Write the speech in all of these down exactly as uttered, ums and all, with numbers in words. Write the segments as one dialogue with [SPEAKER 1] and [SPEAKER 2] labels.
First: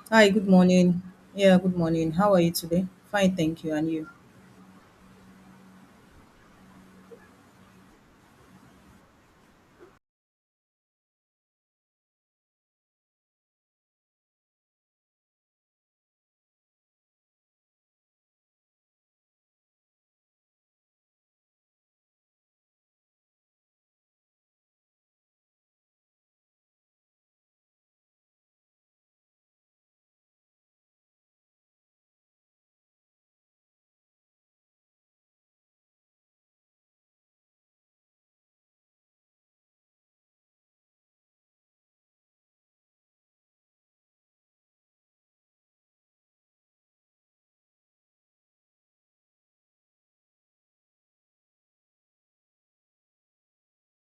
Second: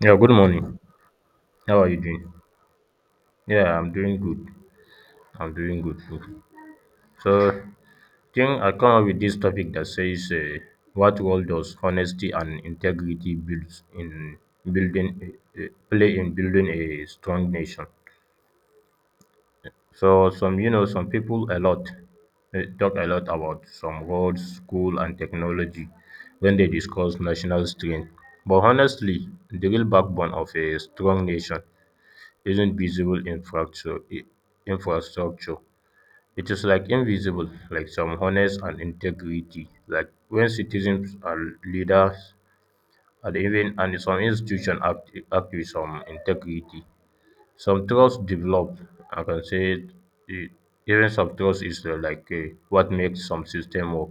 [SPEAKER 1] Yeah,
[SPEAKER 2] Hi,
[SPEAKER 1] good
[SPEAKER 2] good
[SPEAKER 1] morning.
[SPEAKER 2] morning. Yeah, good
[SPEAKER 1] How are you
[SPEAKER 2] morning. How
[SPEAKER 1] doing?
[SPEAKER 2] are you today? Fine, thank you.
[SPEAKER 1] Yeah,
[SPEAKER 2] And
[SPEAKER 1] I'm
[SPEAKER 2] you?
[SPEAKER 1] doing good. I'm doing good too. So, think I come up with this topic that says, uh, "What role does honesty and integrity builds in building uh, uh, play in building a strong nation?" So, some you know, some people a lot uh, talk a lot about some roads, school, and technology when they discuss national strength. But honestly, the real backbone of a strong nation isn't visible infrastructure. infrastructure. It is like invisible, like some honest and integrity. Like when citizens and leaders and even and some institution act, act with some integrity, some trust develop. I can say it. it- Even some trust is uh, like eh, what makes some system work.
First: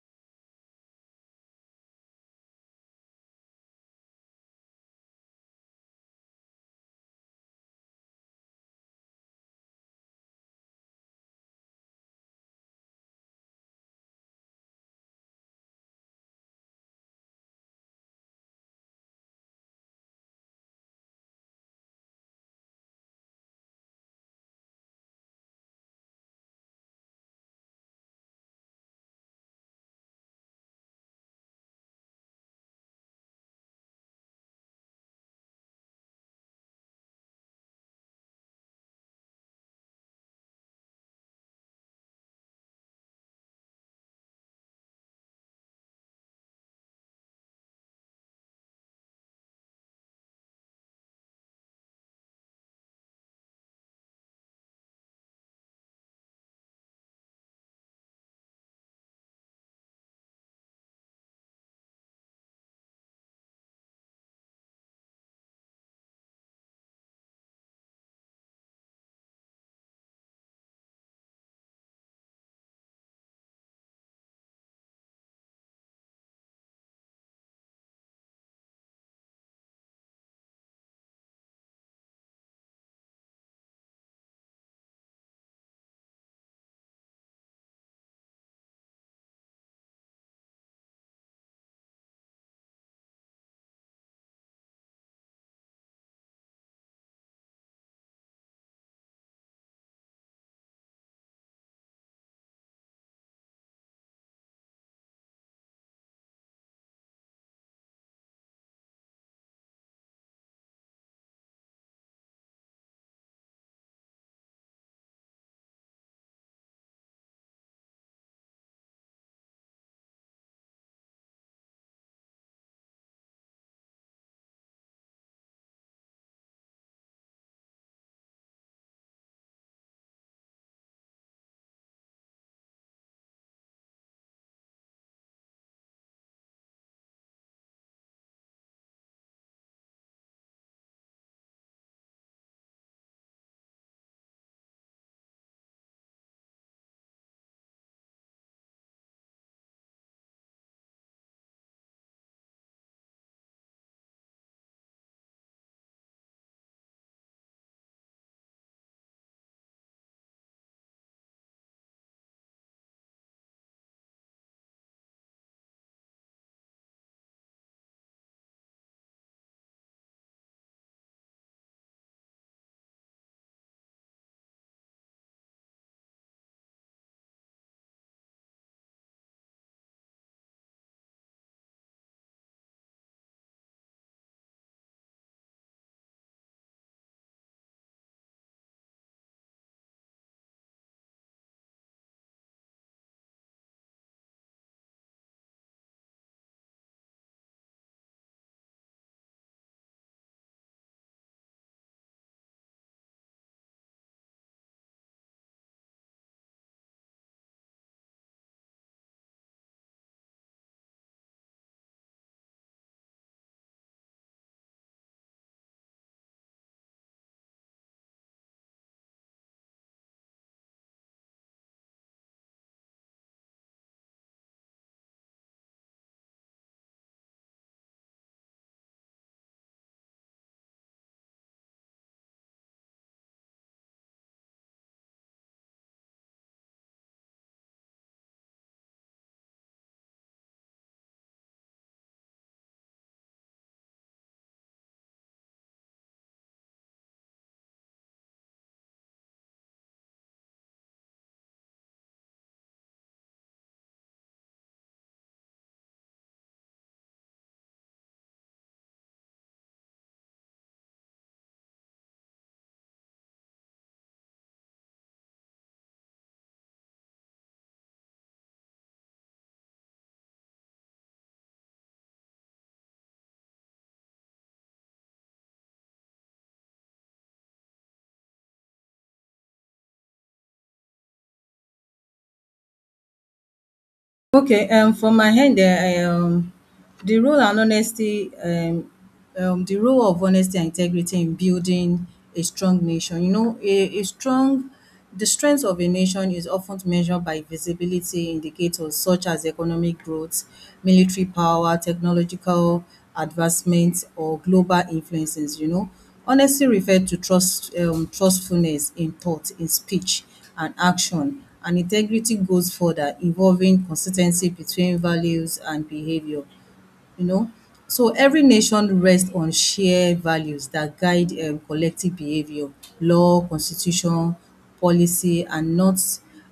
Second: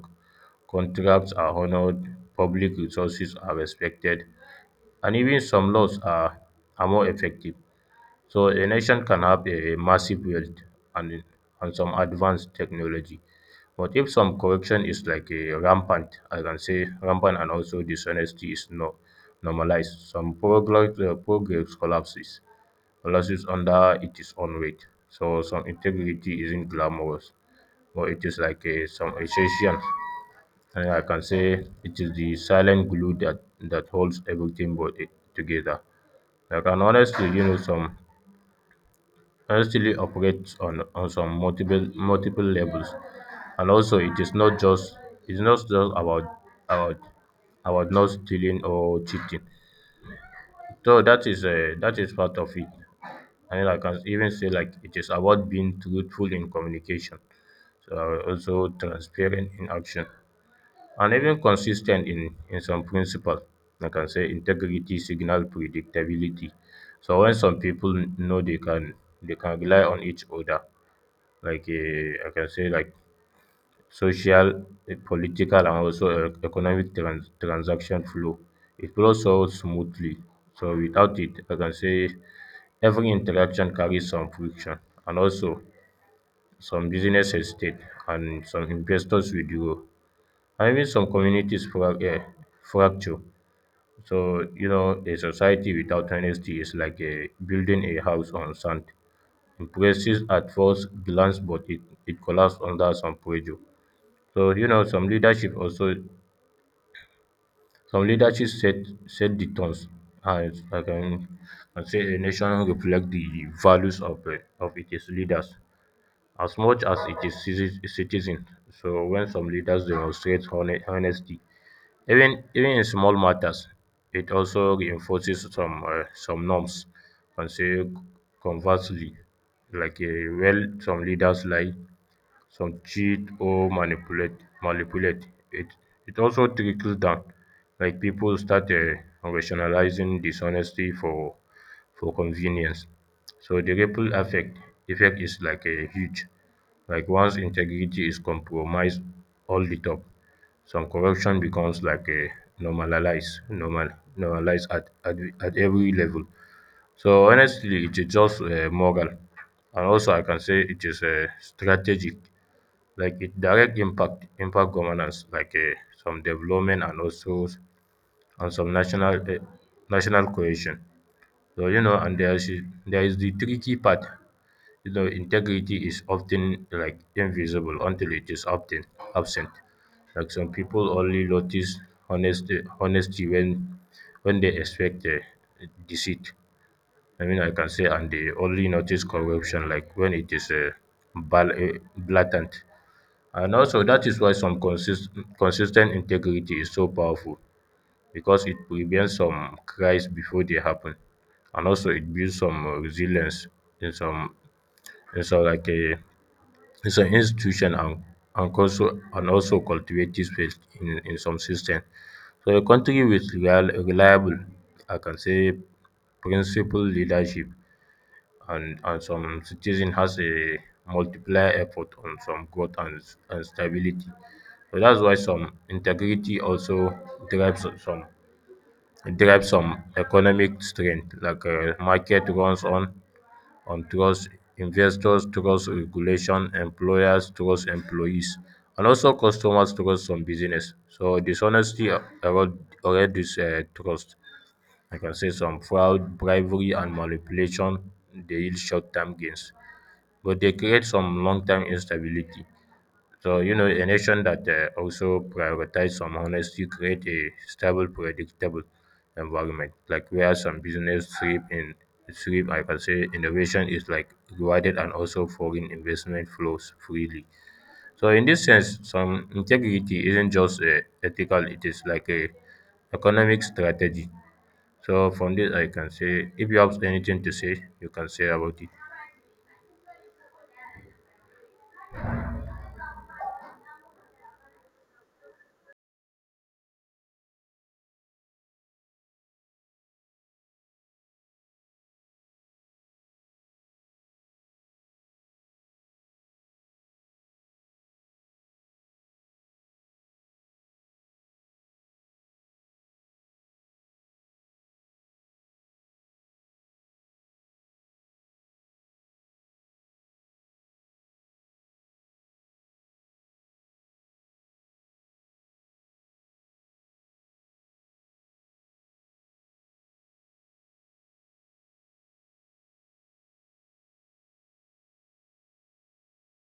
[SPEAKER 1] Contracts are honored, public resources are respected, and even some laws are, are more effective. So a nation can have a massive wealth and, and some advanced technology. But if some corruption is like a rampant, I can say rampant and also dishonesty is no normalized, some progress, uh, progress collapses, collapses under its own weight. So some integrity isn't glamorous, but it is like a, some essential. And I can say it is the silent glue that, that holds everything but it together. Like and honestly, you know, some Wrestling operates on, on some multiple multiple levels, and also it is not just it's not just about about about not stealing or cheating. So that is uh, that is part of it, and I can even say like it is about being truthful in communication, so also transparent in action, and even consistent in in some principle. I can say integrity, signal, predictability. So when some people know they can they can rely on each other like uh, I can say like social, eh, political, and also e- economic trans- transaction flow. It flows so smoothly. So without it, I can say every interaction carries some friction, and also some business hesitate, and some investors withdraw, and even some communities fra- eh, fracture. So you know, a society without honesty is like a building a house on sand. Impressive at first glance, but it, it collapses under some pressure. So you know, some leadership also some leadership set set the tones and I can and say a nation reflect the values of uh, of its leaders as much as it is citi- citizen. So when some leaders demonstrate hone- honesty, even even in small matters, it also reinforces some uh, some norms and say conversely, like uh, well some leaders lie some cheat or manipulate manipulate it. It also trickles down, like people start uh, rationalizing dishonesty for for convenience. So the ripple effect effect is like a huge. Like once integrity is compromised, all the top. Some corruption becomes like a normalized normal normalized at, at at every level. So honestly, it is just uh, moral, and also I can say it is uh, strategic like it direct impact impact governance like uh, some development and also s- and some national uh, national cohesion. So you know, and there is there is the tricky part. You know, integrity is often like invisible until it is often absent. Like some people only notice honesty honesty when when they expect uh, deceit. i mean I can say, and they only notice corruption like when it is uh, bal- uh, blatant. And also, that is why some consist consistent integrity is so powerful because it prevents some cries before they happen, and also it builds some uh, resilience in some in some like a in some institution and and also and also cultivates faith in, in some system. So a country with real, reliable, I can say, principled leadership and and some citizen has a multiplier effort on some growth and, and stability. So that's why some integrity also drives some it drives some economic strength, like uh, market runs on on trust, investors trust regulation, employers trust employees, and also customers trust some business. So dishonesty er- erode erode this uh, trust. I can say some fraud, bribery, and manipulation, they yield short-term gains, but they create some long-term instability. So, you know, a nation that uh, also prioritize some honesty create a stable, predictable environment, like where some business thrive in thrive, I can say innovation is like rewarded and also foreign investment flows freely. So in this sense, some integrity isn't just uh, ethical, it is like a economic strategy. So from this I can say if you have anything to say, you can say about it.
[SPEAKER 2] Okay, um, from my end, there. I um The role and honesty um um the role of honesty and integrity in building a strong nation. You know, a a strong the strength of a nation is often measured by visibility indicators such as economic growth, military power, technological advancement or global influences, you know. Honesty referred to trust um trustfulness in thought, in speech and action, and integrity goes further, involving consistency between values and behaviour you know. So every nation rests on shared values that guide, um, collective behavior. Law, constitution, policy are not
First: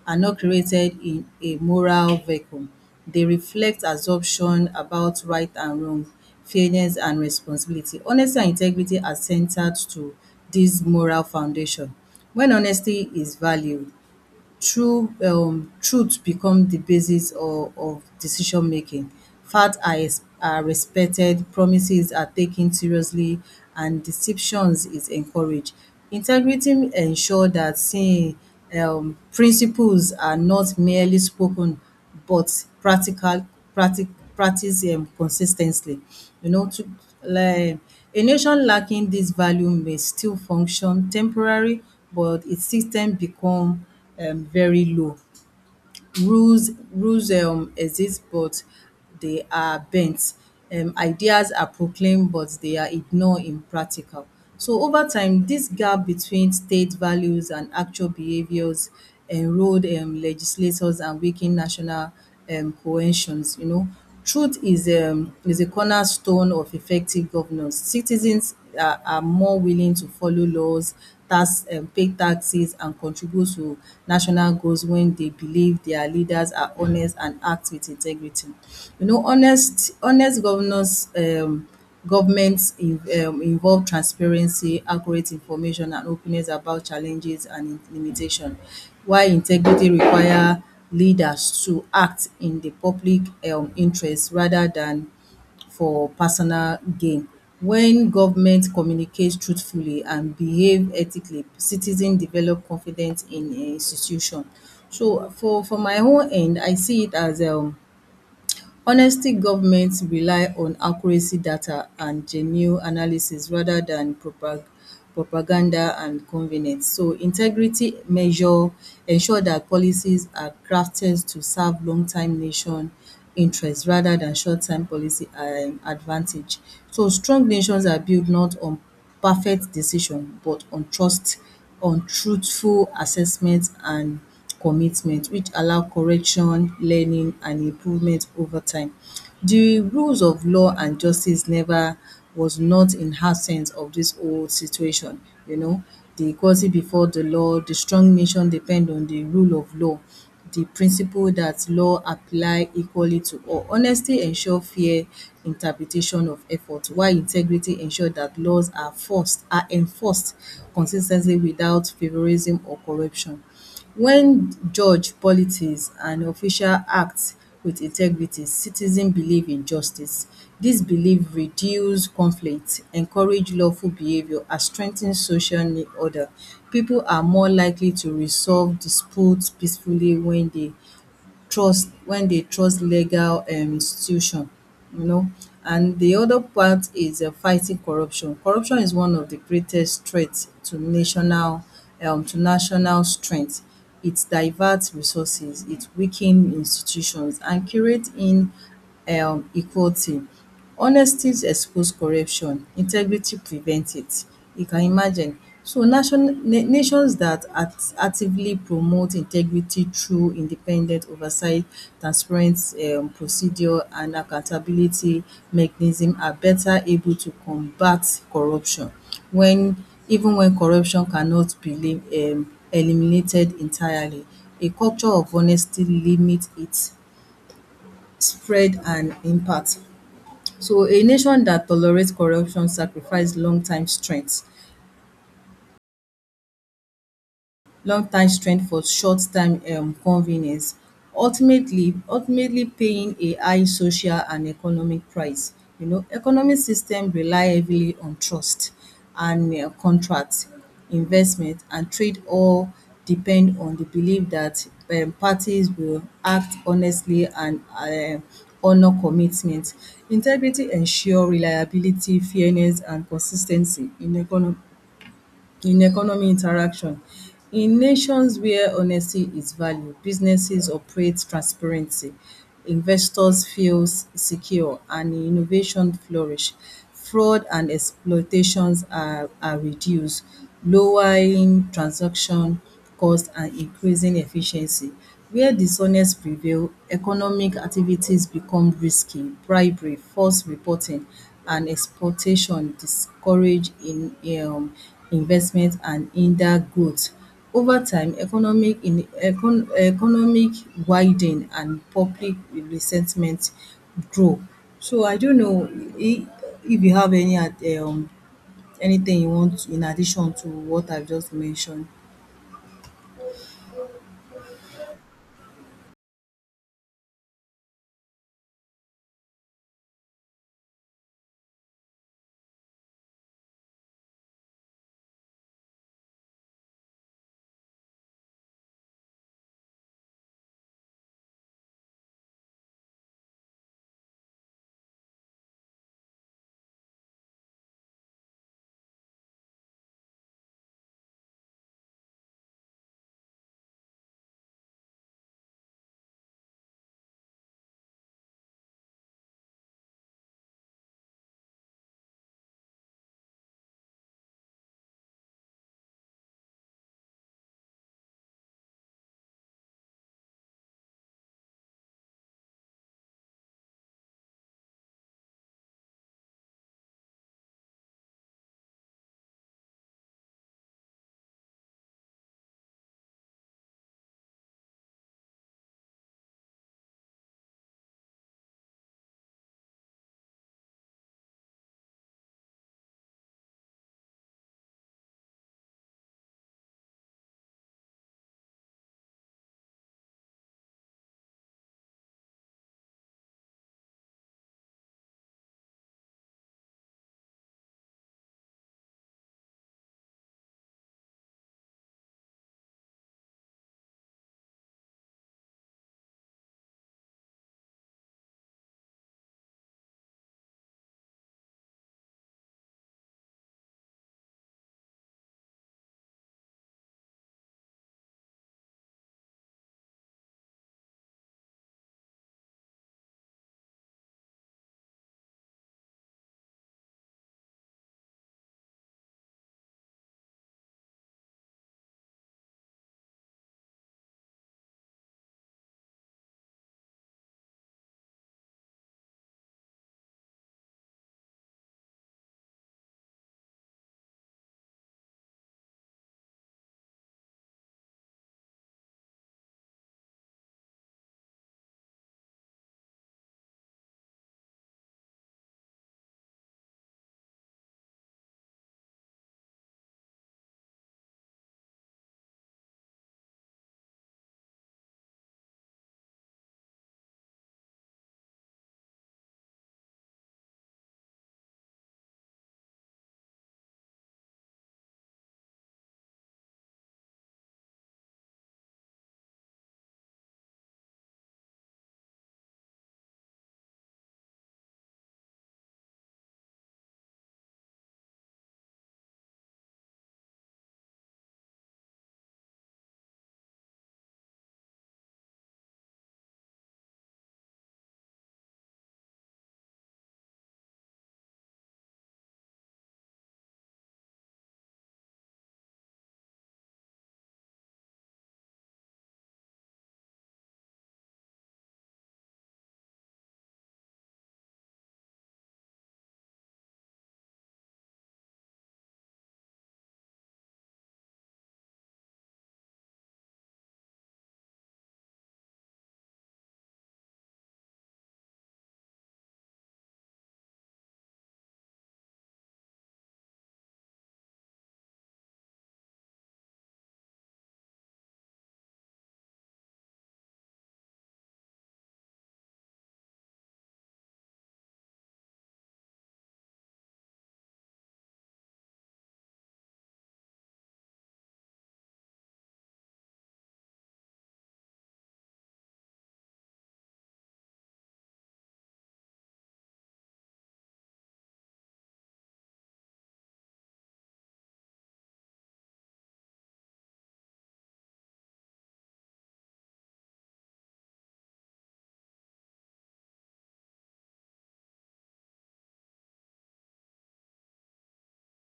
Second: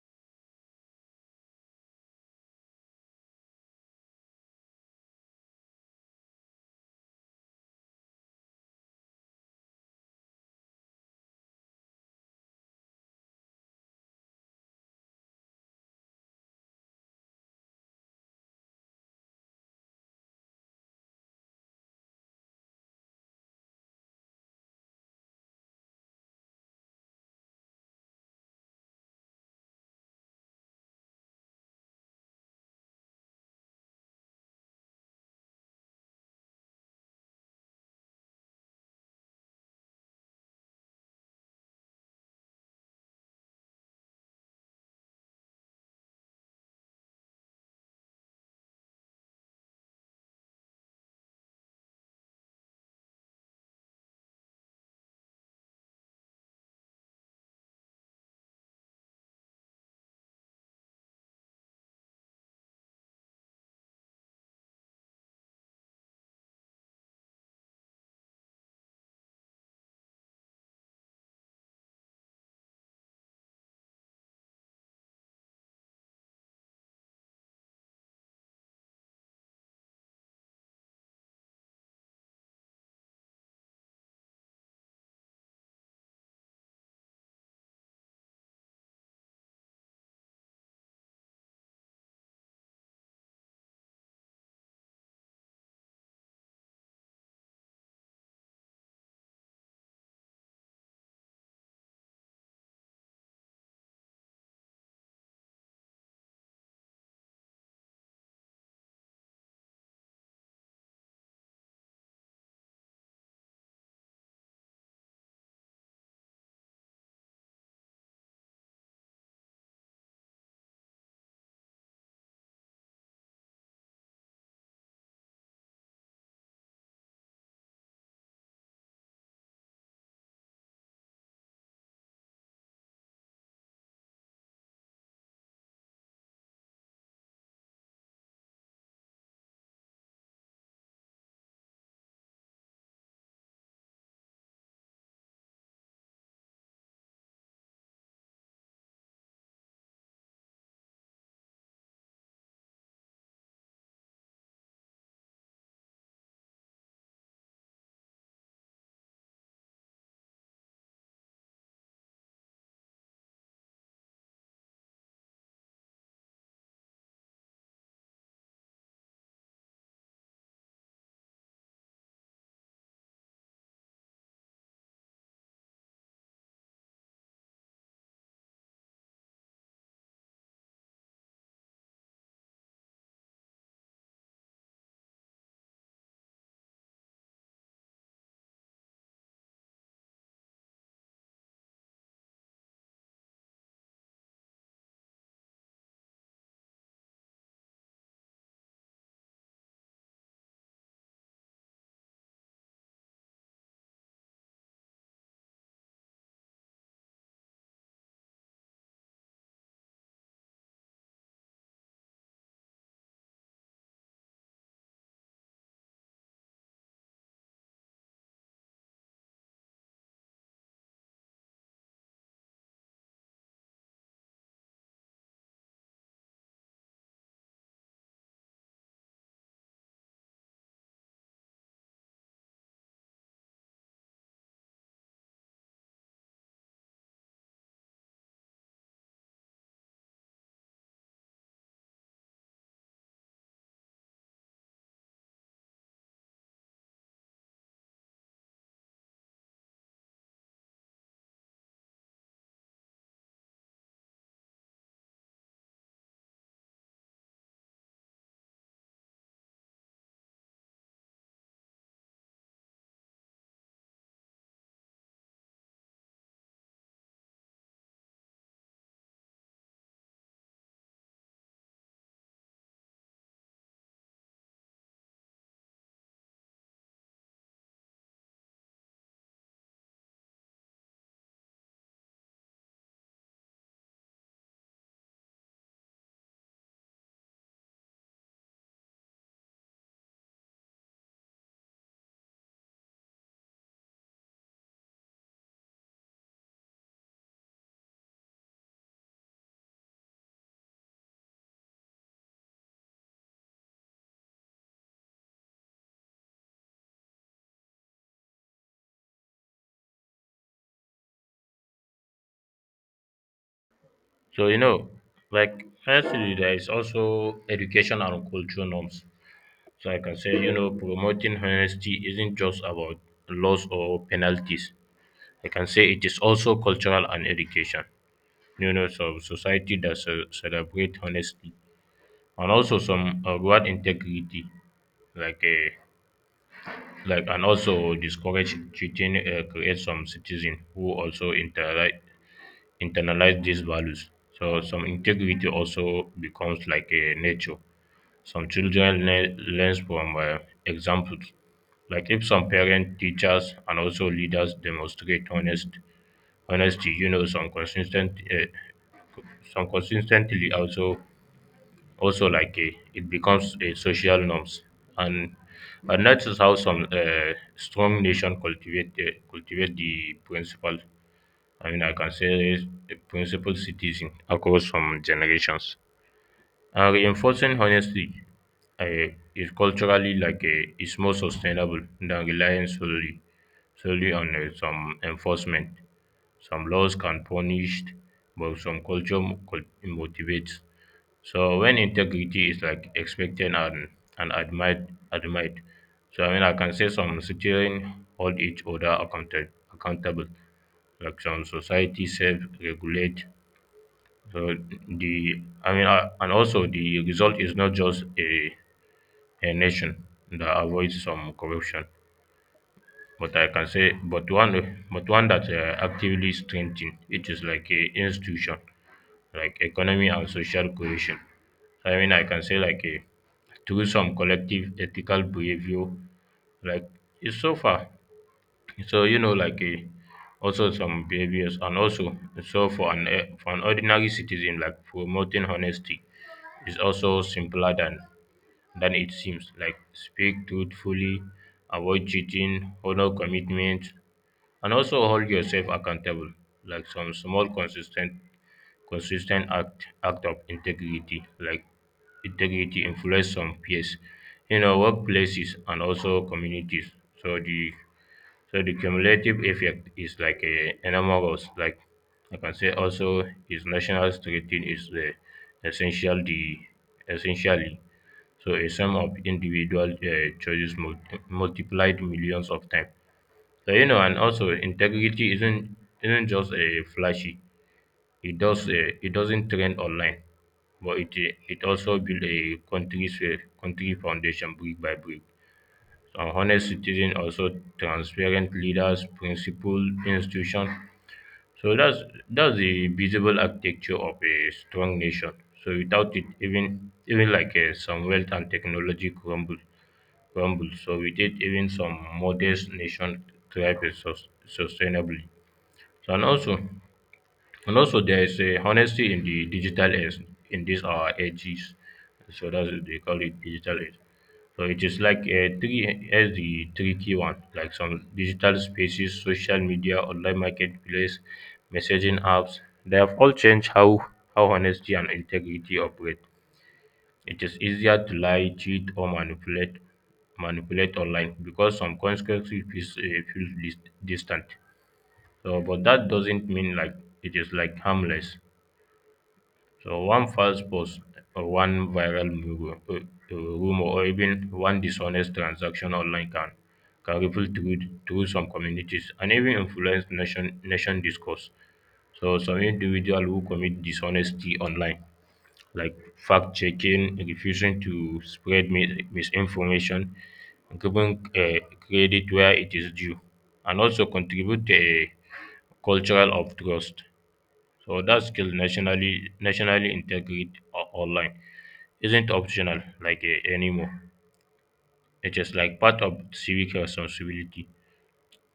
[SPEAKER 2] are not created in a moral vacuum. They reflect assumption about right and wrong, fairness and responsibility. Honesty and integrity are centered to this moral foundation. When honesty is valued, true um truth become the basis of, of decision making. Facts are, ex- are respected, promises are taken seriously, and deceptions is encouraged. Integrity ensure that saying um principles are not merely spoken but practical practi practice. Um consis You know, to like a nation lacking this value may still function temporary, but its system become um very low. Rules rules um exist but they are bent. Um, ideas are proclaimed but they are ignored in practical. So over time, this gap between state values and actual behaviors enrolled, um, legislators, and weaken national um, cohesions, you know. Truth is um, is a cornerstone of effective governance. Citizens are, are more willing to follow laws, tax, um, pay taxes, and contribute to national goals when they believe their leaders are honest and act with integrity. You know, honest honest governance um, governments in, um, involve transparency, accurate information, and openness about challenges and limitation, while integrity require leaders to act in the public um interest rather than for personal gain. When government communicates truthfully and behave ethically, citizen develop confidence in um institution. So for for my own end, I see it as, um honestly, governments rely on accuracy data and genuine analysis rather dan propaganda and convenience, so integrity measure ensure that policies are crafted to serve long time nation interest rather than short term policy um advantage. So strong nations are built not on perfect decision but on trust, on truthful assessment and commitment which allow correction, learning and improvement over time. The rules of law and justice never was not in absence of this whole situation, you know. The equality before the law, the strong nation depend on the rule of law, the principle that law apply equally to all. Honesty ensure fair interpretation of effort, while integrity ensure that laws are forced are enforced consis ten tly without favouritism or corruption. When judge politics and official act with integrity, citizen believe in justice. Dis belief reduce conflict, encourage lawful behaviour and strengthen social ne- order. Pipu are more likely to resolve dispute peacefully when dey trust when dey trust legal um institution you know. And the other part is um fighting corruption. Corruption is one of the greatest threat to national um to national strength. It divert resources, it weaken institutions and create in um equality. Honesty expose corruption, integrity prevent it. You can imagine. So nation na nations dat actively promote integrity through independent oversight, transparent um procedure and accountability mechanism are better able to combat corruption wen even wen corruption cannot be lim um eliminated entirely. A culture of honesty limit its spread and impact. So a nation that tolerates corruption sacrifices long-time strength long time strength for short time um convenience, ultimately ultimately paying a high social and economic price. You know, economic system rely heavily on trust and um contract, investment and trade all depend on the belief that um parties will act honestly and um honour commitment. Integrity ensure reliability, fairness and consis ten cy in econo in economy interaction. In nations where honesty is valued, businesses operate transparency, investors feel secure and innovation flourish. Fraud and exploitations are are reduced, lowering transaction cost and increasing efficiency. Wia dishonest prevail, economic activities become risky, bribery, false reporting and exploitation discourage in um investment and hinder growth, ova time economic in econ economic widening and public resentment grow. So I don't know if if you have any ad- um anything you want in addition to what I've just mentioned.
[SPEAKER 1] So you know, like firstly there is also education and cultural norms. So I can say, you know, promoting honesty isn't just about laws or penalties. I can say it is also cultural and education. You know, so society that ce- celebrate honesty and also some uh, reward integrity, like a like and also discourage cheating, uh, create some citizen who also internalize internalize these values. So some integrity also becomes like a nature. Some children learn learns from uh, examples, like if some parents, teachers, and also leaders demonstrate honest honesty, you know, some consistent, uh, some consistently also also like a, it becomes a social norms, and and that is how some uh, strong nation cultivate uh, cultivate the principle. I mean, I can say the principle citizen across some generations. Uh, reinforcing honesty uh, is culturally like a, is more sustainable than relying solely solely on uh, some enforcement. Some laws can punish, but some culture mo- cul- motivates. So when integrity is like expected and and admired, admired. So I mean, I can say some citizen hold each other accountable. Accountable, like some society self regulate. So the I mean, uh, and also the result is not just a, a nation that avoids some corruption, but I can say, but one, but one that uh, actively strengthen it is like a institution, like economy and social cohesion. I mean, I can say like a through some collective ethical behavior, like it's so far. So you know, like a also some behaviors and also so for an eh, for an ordinary citizen like promoting honesty is also simpler than than it seems. Like speak truthfully, avoid cheating, honor commitment, and also hold yourself accountable. Like some small consistent consistent act act of integrity, like integrity influence some peers, you know, workplaces and also communities. So the so the cumulative effect is like a enormous. Like I can say also his national strategy is the essential the essentially so a sum of individual uh, choices multi- multiplied millions of times. So you know, and also integrity isn't isn't just a flashy. It does uh, it doesn't trend online, but it uh, it also build a country's uh, country foundation brick by brick. So honest citizen, also transparent leaders, principled institution. So that's that's the visible architecture of a strong nation. So without it, even even like uh, some wealth and technology crumble crumble, so we did even some modest nations thrive sus- sustainably. So and also and also there is a honesty in the digital age in this our ages. So that's what they call it digital age. So it is like a three as the tricky one, like some digital spaces, social media, online marketplace, messaging apps. They have all changed how how honesty and integrity operate. It is easier to lie, cheat, or manipulate manipulate online because some consequences feels, uh, feels dis- distant. So, but that doesn't mean like it is like harmless. So, one false post, or one viral mu- uh, uh, rumor, or even one dishonest transaction online can can ripple through through some communities and even influence nation nation discourse. So, some individual who commit dishonesty online like fact-checking, refusing to spread mi- misinformation, giving uh, credit where it is due, and also contribute to a cultural of trust. So that skill nationally nationally integrate o- online isn't optional like uh, anymore. It is like part of civic responsibility.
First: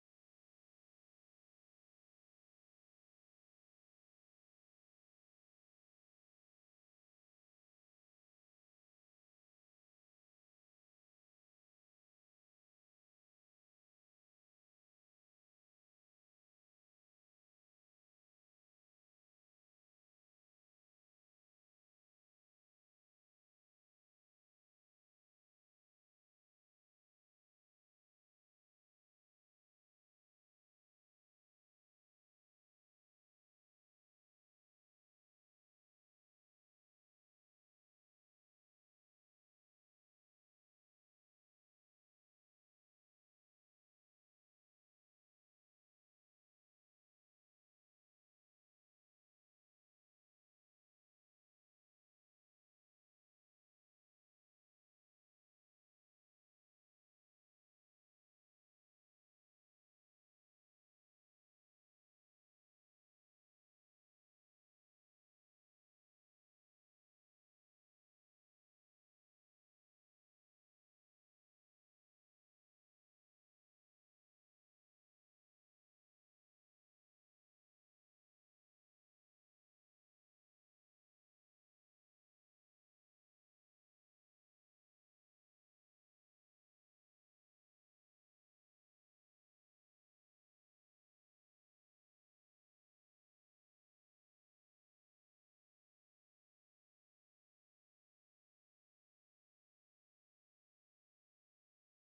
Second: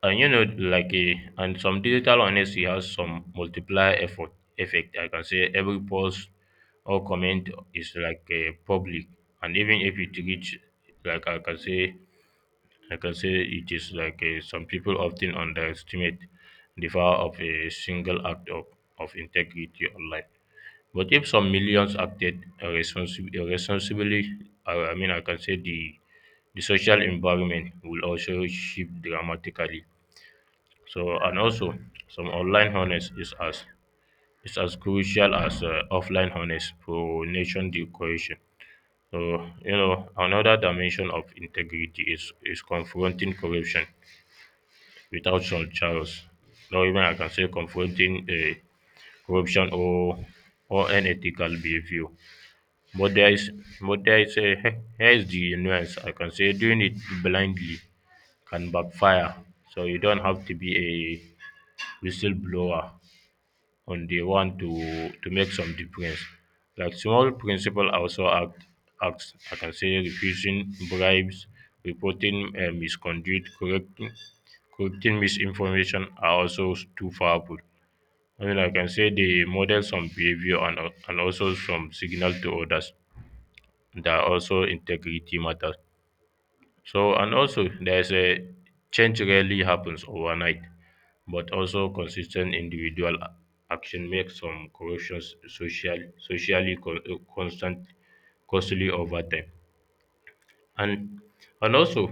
[SPEAKER 1] Uh, you know, like a and some digital honesty has some multiplier effort effect. I can say every post or comment is like a public, and even if it reach, like I can say, I can say it is like a, some people often underestimate the power of a single act of, of integrity online. But if some millions acted responsibly, responsibly, I, I mean, I can say the the social environment will also shift dramatically. So and also some online honest is as is as crucial as uh, offline honest for nation decoration. So you know another dimension of integrity is is confronting corruption without charges. Not even I can say confronting uh, corruption or or unethical behavior. But there is but there is a here is the nuance. I can say doing it blindly can backfire. So you don't have to be a whistleblower on the one to to make some difference. Like small principle also act acts I can say refusing bribes, reporting uh, misconduct, correcting correcting misinformation are also s- too powerful. I mean I can say they model some behavior and, al- and also some signal to others that also integrity matters. So and also there's a change rarely happens overnight, but also consistent individual a- action makes some corruptions social socially con- uh, constant costly over time. And and also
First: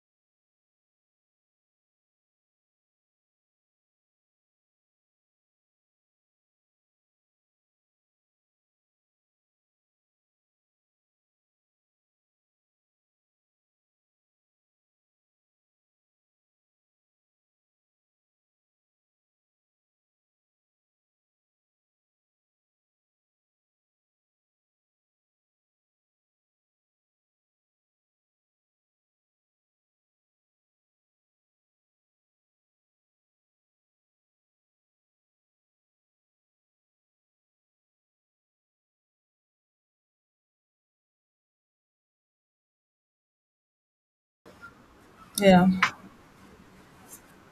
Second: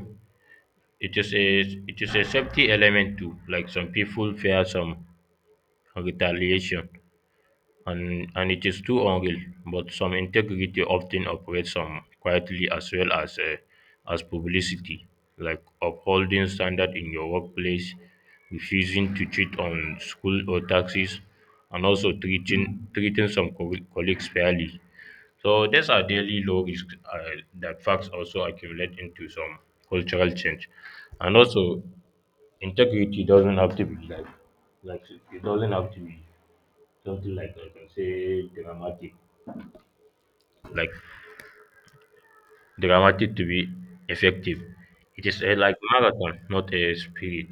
[SPEAKER 1] it is a it is a safety element too. Like some people fear some retaliation and, and it is too unreal, but some integrity often operates some quietly as well as uh, as publicity, like upholding standard in your workplace, refusing to cheat on school or taxes, and also treating treating some co- colleagues fairly. So these are daily low risks uh, that facts also accumulate into some cultural change, and also integrity doesn't have to be like like it doesn't have to be something like I can say dramatic, like dramatic to be effective. It is a
[SPEAKER 2] Yeah.
[SPEAKER 1] like marathon, not a spirit.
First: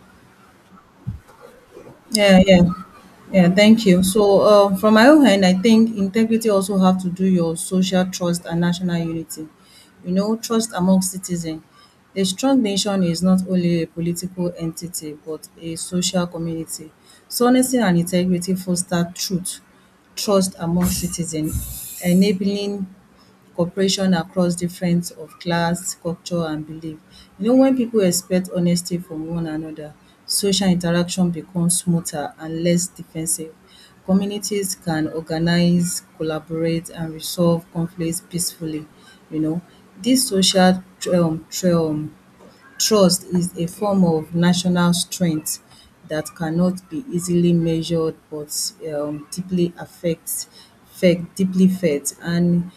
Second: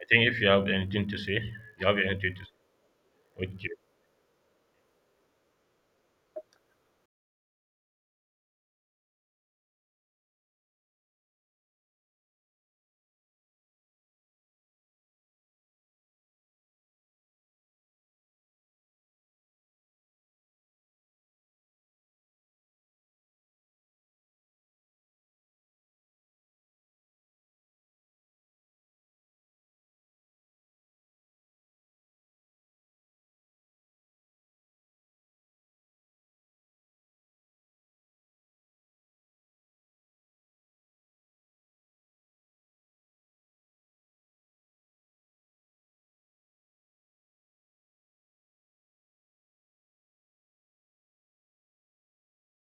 [SPEAKER 1] I think if you have anything to say, you have anything
[SPEAKER 2] Yeah,
[SPEAKER 1] to
[SPEAKER 2] yeah.
[SPEAKER 1] say.
[SPEAKER 2] Yeah,
[SPEAKER 1] Okay.
[SPEAKER 2] thank you. So, uh, from my own hand, I think integrity also have to do your social trust and national unity. You know, trust among citizens. A strong nation is not only a political entity, but a social community. So, honesty and integrity foster truth, trust among citizens, enabling cooperation across different of class, culture and belief. You know, when pipu expect honesty from one another, social interaction become smoother and less defensive. Communities can organize, collaborate and resolve conflict peacefully. You know, dis social um trust is a form of national strength that cannot be easily measured but um deeply affects felt, deeply felt. And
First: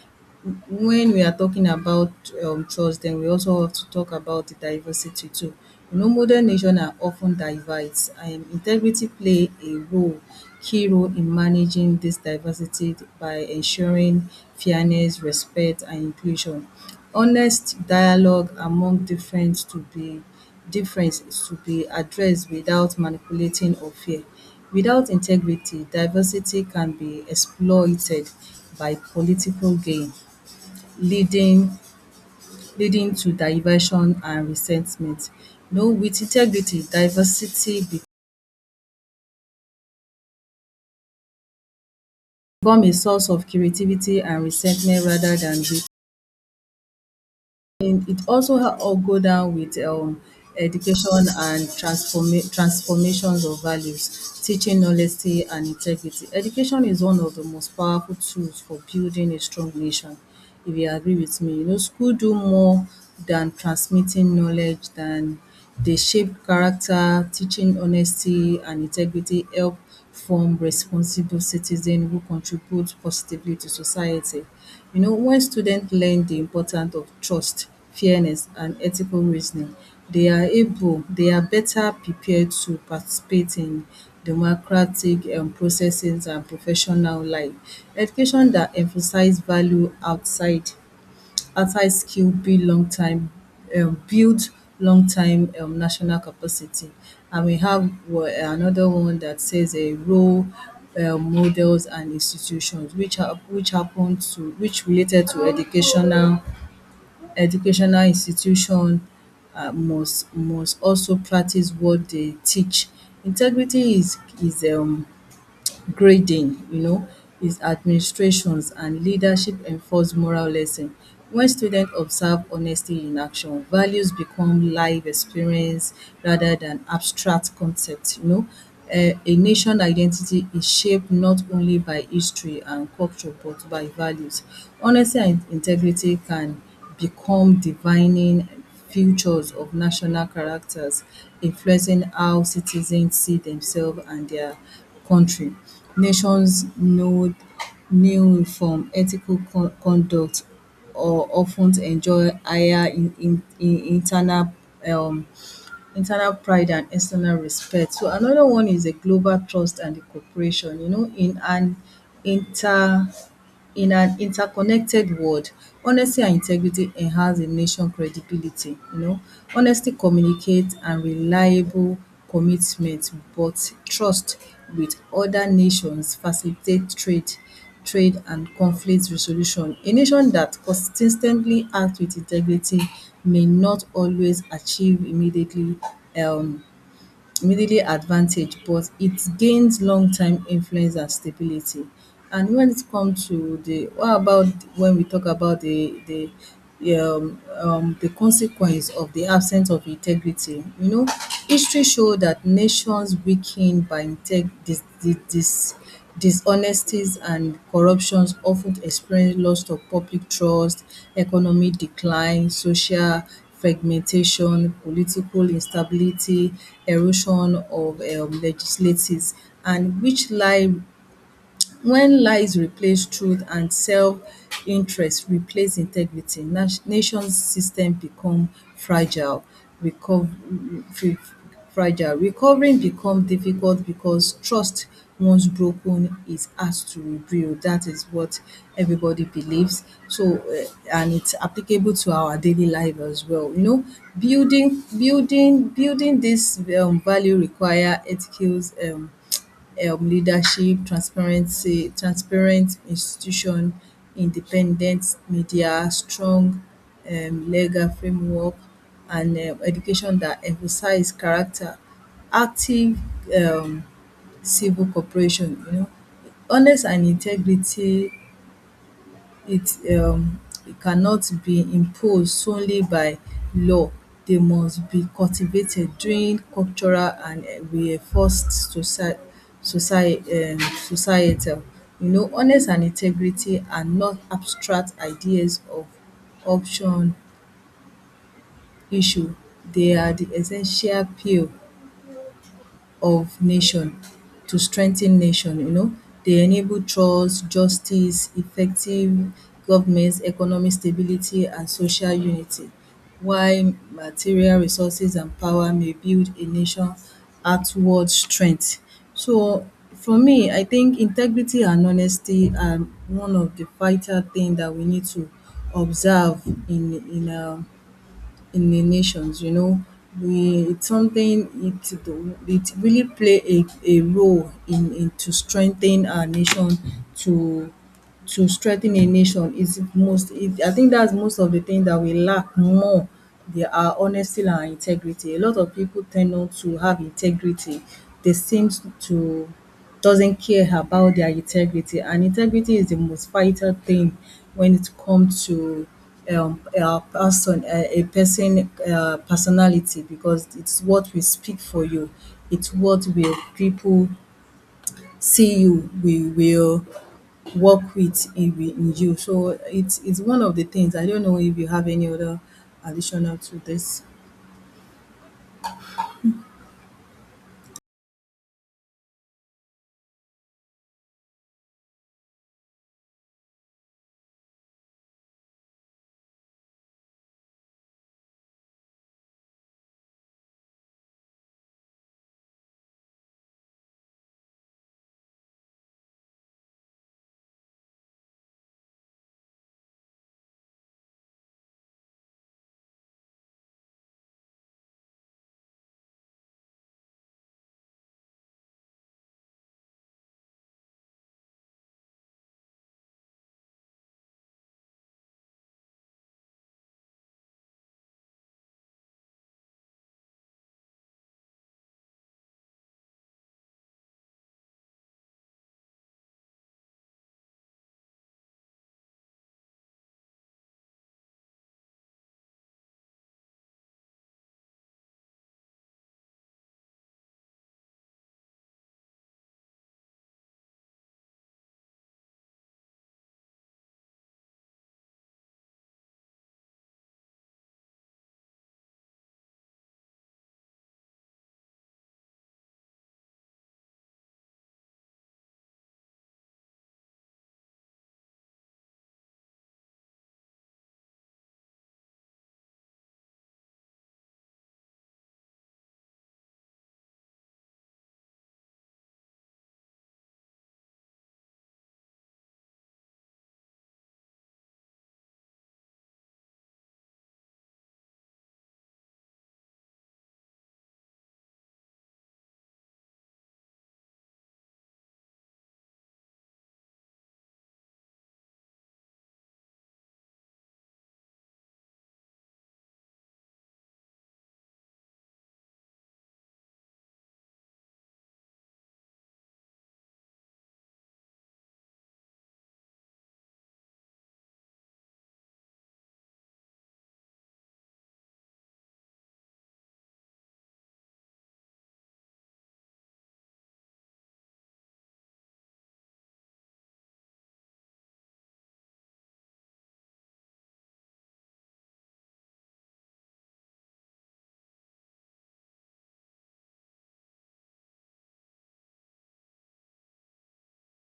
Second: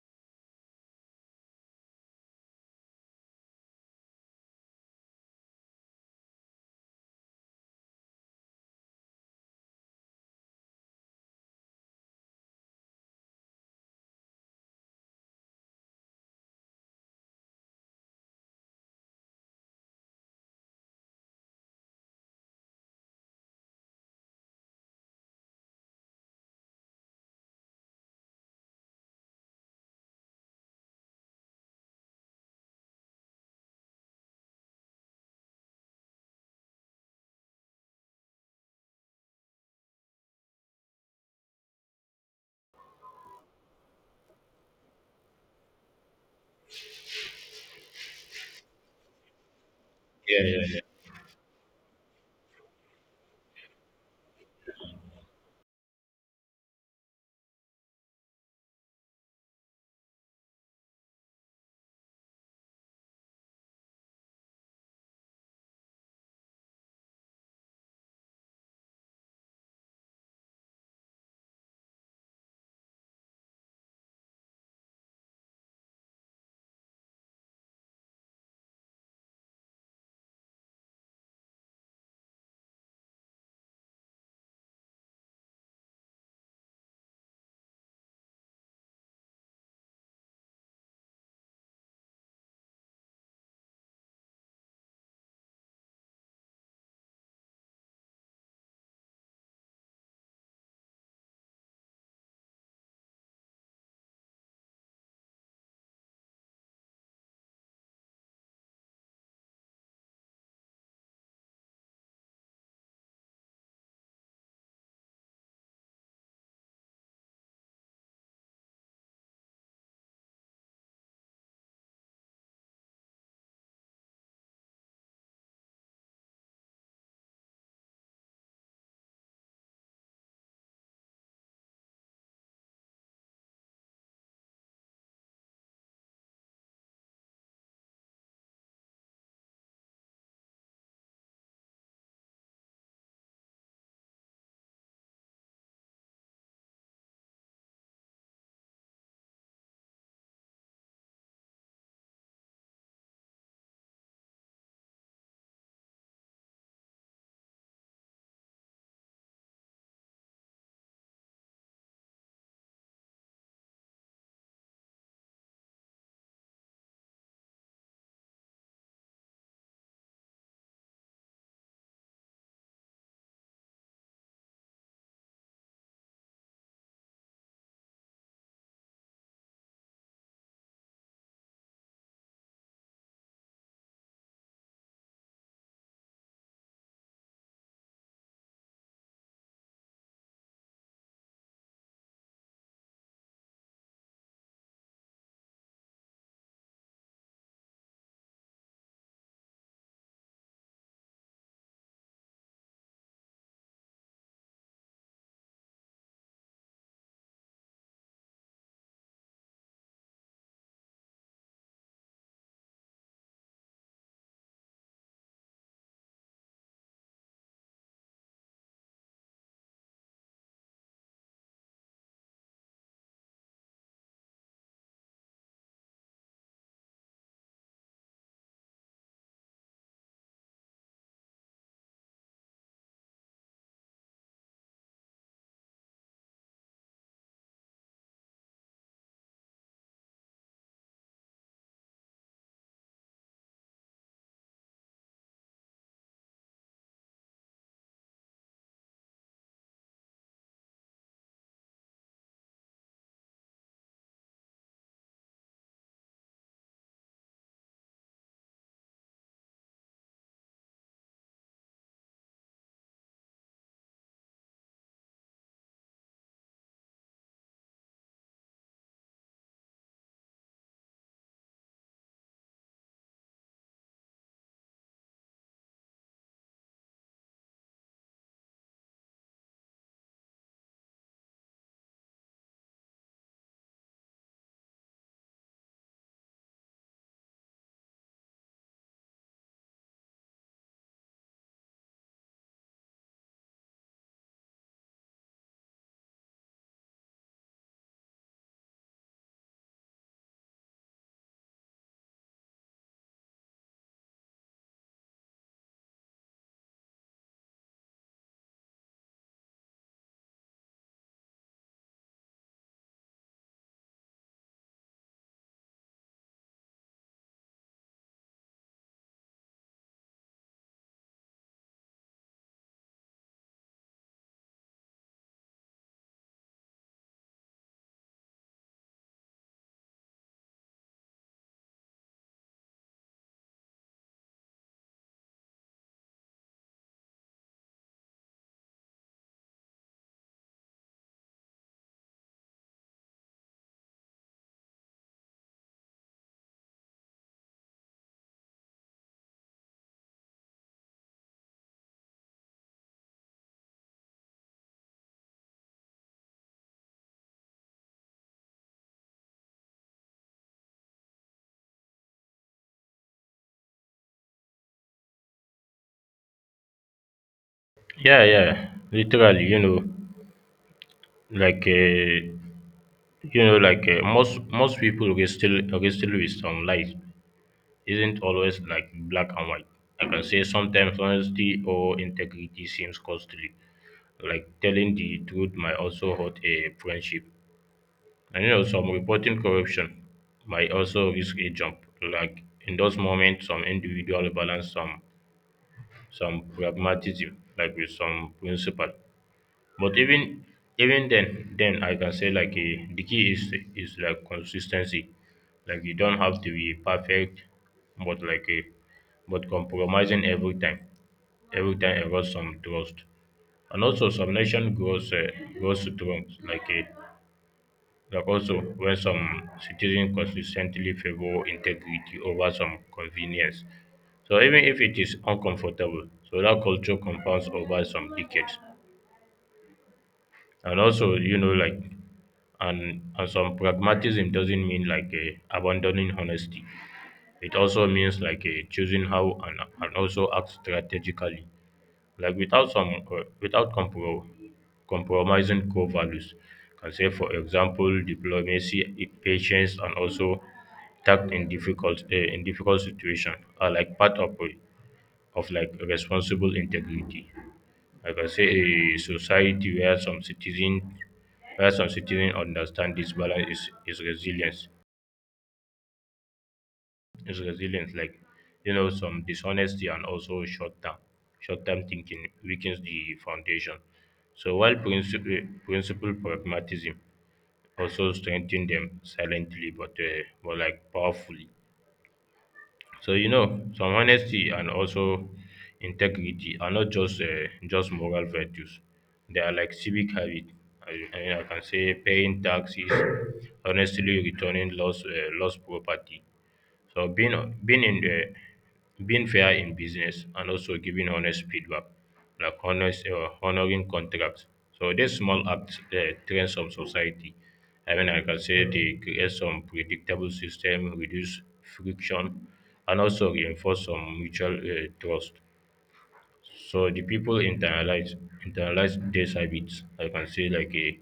[SPEAKER 2] when we are talking about um trust, then we also have to talk about the diversity too. You know, modern nation are often ten diverse and integrity play a role key role in managing this diversity by ensuring fairness, respect and inclusion, honest dialogue among different to be difference to be addressed without manipulating or fear. Without integrity, diversity can be exploited by political gain, leading leading to diversion and resentment. You know, with integrity, diversity become a source of creativity and resentment rather than weakness. And it also ha all go down with um
[SPEAKER 1] Yeah, yeah, yeah.
[SPEAKER 2] education and transforma transformations of values, teaching honesty and integrity. Education is one of the most powerful tools for building a strong nation, if you agree with me. You know, school do more than transmitting knowledge, than they shape character, teaching honesty and integrity help form responsible citizens who contribute positively to society. You know, when student learn the important of trust, fairness and ethical reasoning, they are able they are better prepared to participate in democratic um processes and professional life. Education that emphasize value outside outside skill build long time um, build long time um, national capacity. And we have wa- another one that says a role, um, models and institutions which hap- which happened to which related to educational educational institution, uh, must must also practice what they teach. Integrity is is um grading, you know, is administrations and leadership enforce moral lesson. When students observe honesty in action, values become live experience rather than abstract concepts, you know. Um a nation identity is shaped not only by history and culture but by values. Honesty and integrity can become divining futures of national characters, influencing how citizens see themselves and their country. Nations know new from ethical con- conduct or often enjoy higher in, in, in internal um, internal pride and external respect. So another one is the global trust and the cooperation. You know, in an inter in an interconnected world, honesty and integrity enhance a nation credibility, you know. Honesty communicate and reliable commitment, but trust with other nations facilitate trade trade and conflict resolution. A nation that consistently acts with integrity may not always achieve immediately um immediately advantage, but it gains long term influence and stability. And when it comes to the what about, when we talk about the the um, um, the consequence of the absence of integrity? You know, history show that nations weakened by integ this this dis dishonesties and corruptions often explain loss of public trust, economic decline, social fragmentation, political instability, erosion of um legislatives, and which lie when lies replace truth and self-interest replace integrity, nat- nation's system become fragile. Recover, fragile. Recovering become difficult because trust once broken is asked to rebuild. That is what everybody believes. So, uh, and it's applicable to our daily life as well. You know, building building building this um value require ethical um um leadership, transparency, transparent institution, independent media, strong um legal framework and um education that emphasize character, active um civil cooperation, you know, honest and integrity it um it cannot be imposed solely by law, dey must be cultivated during cultural and reinforced socie socie um societal, you know. Honest and integrity are not abstract ideas of option issue. They are the essential pill of nation, to strengthen nation, you know. They enable trust, justice, effective governments, economic stability and social unity. While material resources and power may build a nation outward strength. So for me, I think integrity and honesty are one of the vital things that we need to observe in in um in the nations, you know. We, it's something it do, it really play a a role in in to strengthen our nation to to strengthen a nation is most, is, I think that's most of the thing that we lack more, they are honesty and integrity. A lot of people tend not to have integrity. They seem to doesn't care about their integrity, and integrity is the most vital thing when it comes to um a person a a person uh personality because it's what will speak for you. It's what will people see you. We will work with in, in you. So it's it's one of the things. I don't know if you have any other additional to this.
[SPEAKER 1] Yeah, yeah. Literally, you know, like uh, you know, like uh, most most people wrestle wrestle with some life isn't always like black and white. I can say sometimes honesty or integrity seems costly. Like telling the truth might also hurt a friendship. And you know, some reporting corruption might also risk a jump. Like in those moments, some individual balance some some pragmatism, like with some principle. But even even then, then I can say like eh, the key is is like consistency. Like you don't have to be perfect, but like a but compromising every time, every time erodes some trust. And also, some nation grows uh, grows strong, like a like also, when some citizens consistently favor integrity over some convenience, so even if it is uncomfortable, so that culture compounds over some decades. And also, you know, like, and, and some pragmatism doesn't mean like a abandoning honesty. It also means like a choosing how and, and also act strategically like without some uh, without compro- compromising core values. Can say for example, diplomacy, i- patience, and also tact in difficult uh, in difficult situation are like part of uh, of like responsible integrity. Like I say, a society where some citizen where some citizen understand this balance is, is resilience. is resilience. Like, you know, some dishonesty and also short term, short term thinking weakens the foundation. So while principle, principle pragmatism also strengthen them silently, but uh, but like powerfully. So you know, some honesty and also integrity are not just uh, just moral virtues. They are like civic habit. I, I mean, I can say paying taxes, honestly returning lost uh, lost property, so being being in the being fair in business and also giving honest feedback, like honest uh, honoring contracts. So these small acts uh, trends of society. I mean, I can say they create some predictable system, reduce friction, and also reinforce some mutual uh, trust. So the people internalize internalize these habits. I can say like a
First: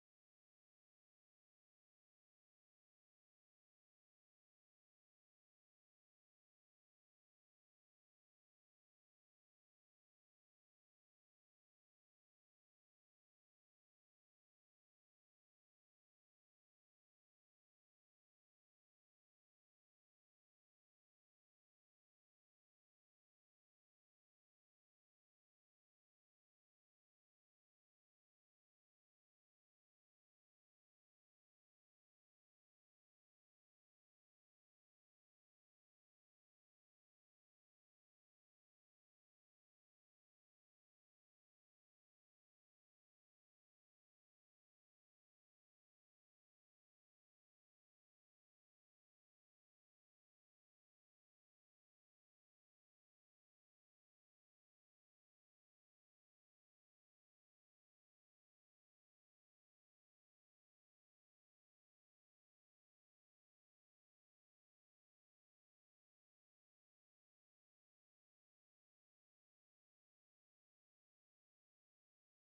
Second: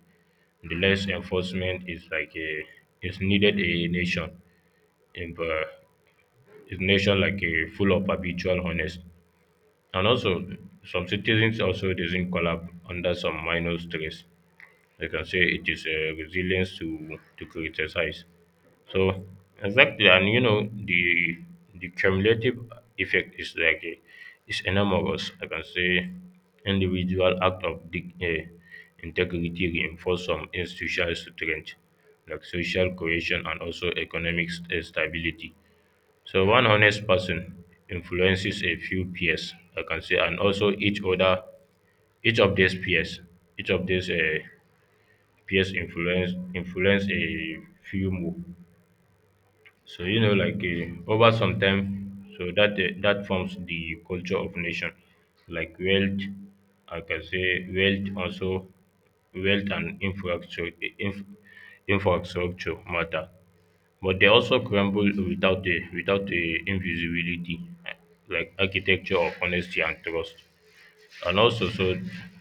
[SPEAKER 1] the less enforcement is like a is needed a nation. In, uh, is nation like a full of habitual honest and also some citizens also doesn't collapse under some minor stress. I can say it is a resilience to to criticize. So exactly, and you know the the cumulative effect is like a, is enormous. I can say individual act of dig, uh, integrity reinforce some institutional strength like social cohesion and also economic st- eh, stability. So one honest person influences a few peers, I can say, and also each other, each of these peers, each of these uh, peers influence influence a few more. So you know, like uh, over some time, so that uh, that forms the culture of nation, like wealth. I can say wealth also wealth and infrastructure inf- infrastructure matter but they also crumble without a without a invisibility eh, like architecture of honesty and trust and also so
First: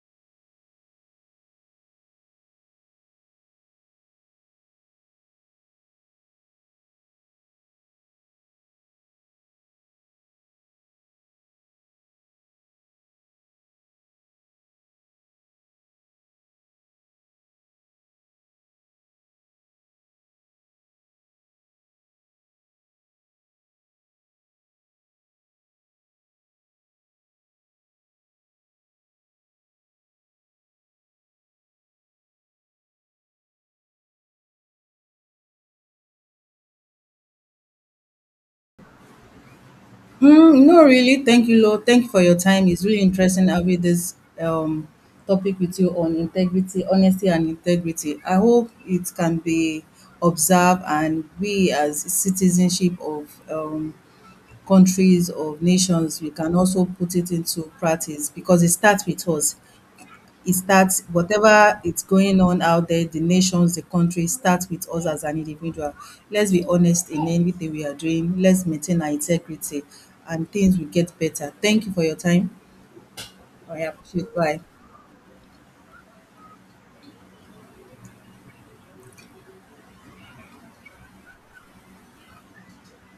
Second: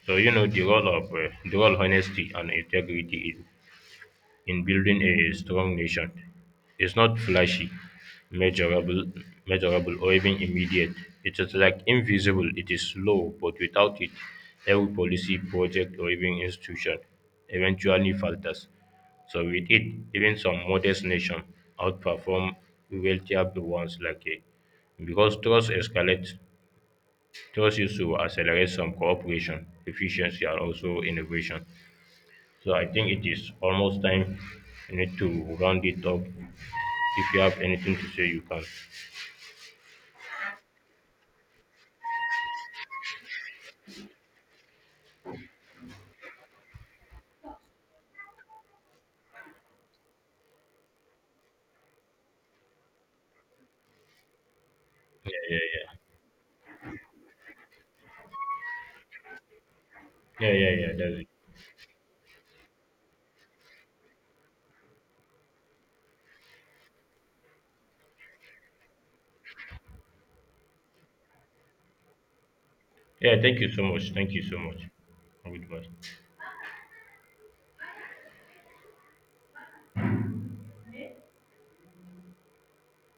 [SPEAKER 1] so you know the role of uh, the role honesty and integrity is in building a strong nation is not flashy, measurable, measurable, or even immediate. It is like invisible. It is slow, but without it, every policy, project, or even institution eventually falters. So with it, even some modest nations outperform wealthier ones like a because trust escalates, trust used to accelerate some cooperation, efficiency, and also innovation. So I think it is almost time you need to round it up. If you have anything to say, you can.
[SPEAKER 2] Mm, no, really. Thank you, Lord. Thank you for your time. It's really interesting having this um, topic with you on integrity, honesty, and integrity. I hope it can be observed, and we, as citizenship of um, countries, of
[SPEAKER 1] Yeah,
[SPEAKER 2] nations, we can also put it into practice because it starts with us.
[SPEAKER 1] yeah,
[SPEAKER 2] It
[SPEAKER 1] yeah, yeah, yeah.
[SPEAKER 2] starts
[SPEAKER 1] That's it.
[SPEAKER 2] whatever it's going on out there, the nations, the countries, starts with us as an individual. Let's be honest in anything we are doing. Let's maintain our integrity and things will get better. Thank you for your time.
[SPEAKER 1] Yeah, thank you
[SPEAKER 2] I
[SPEAKER 1] so much.
[SPEAKER 2] appreciate.
[SPEAKER 1] Thank you so
[SPEAKER 2] Bye.
[SPEAKER 1] much. Goodbye.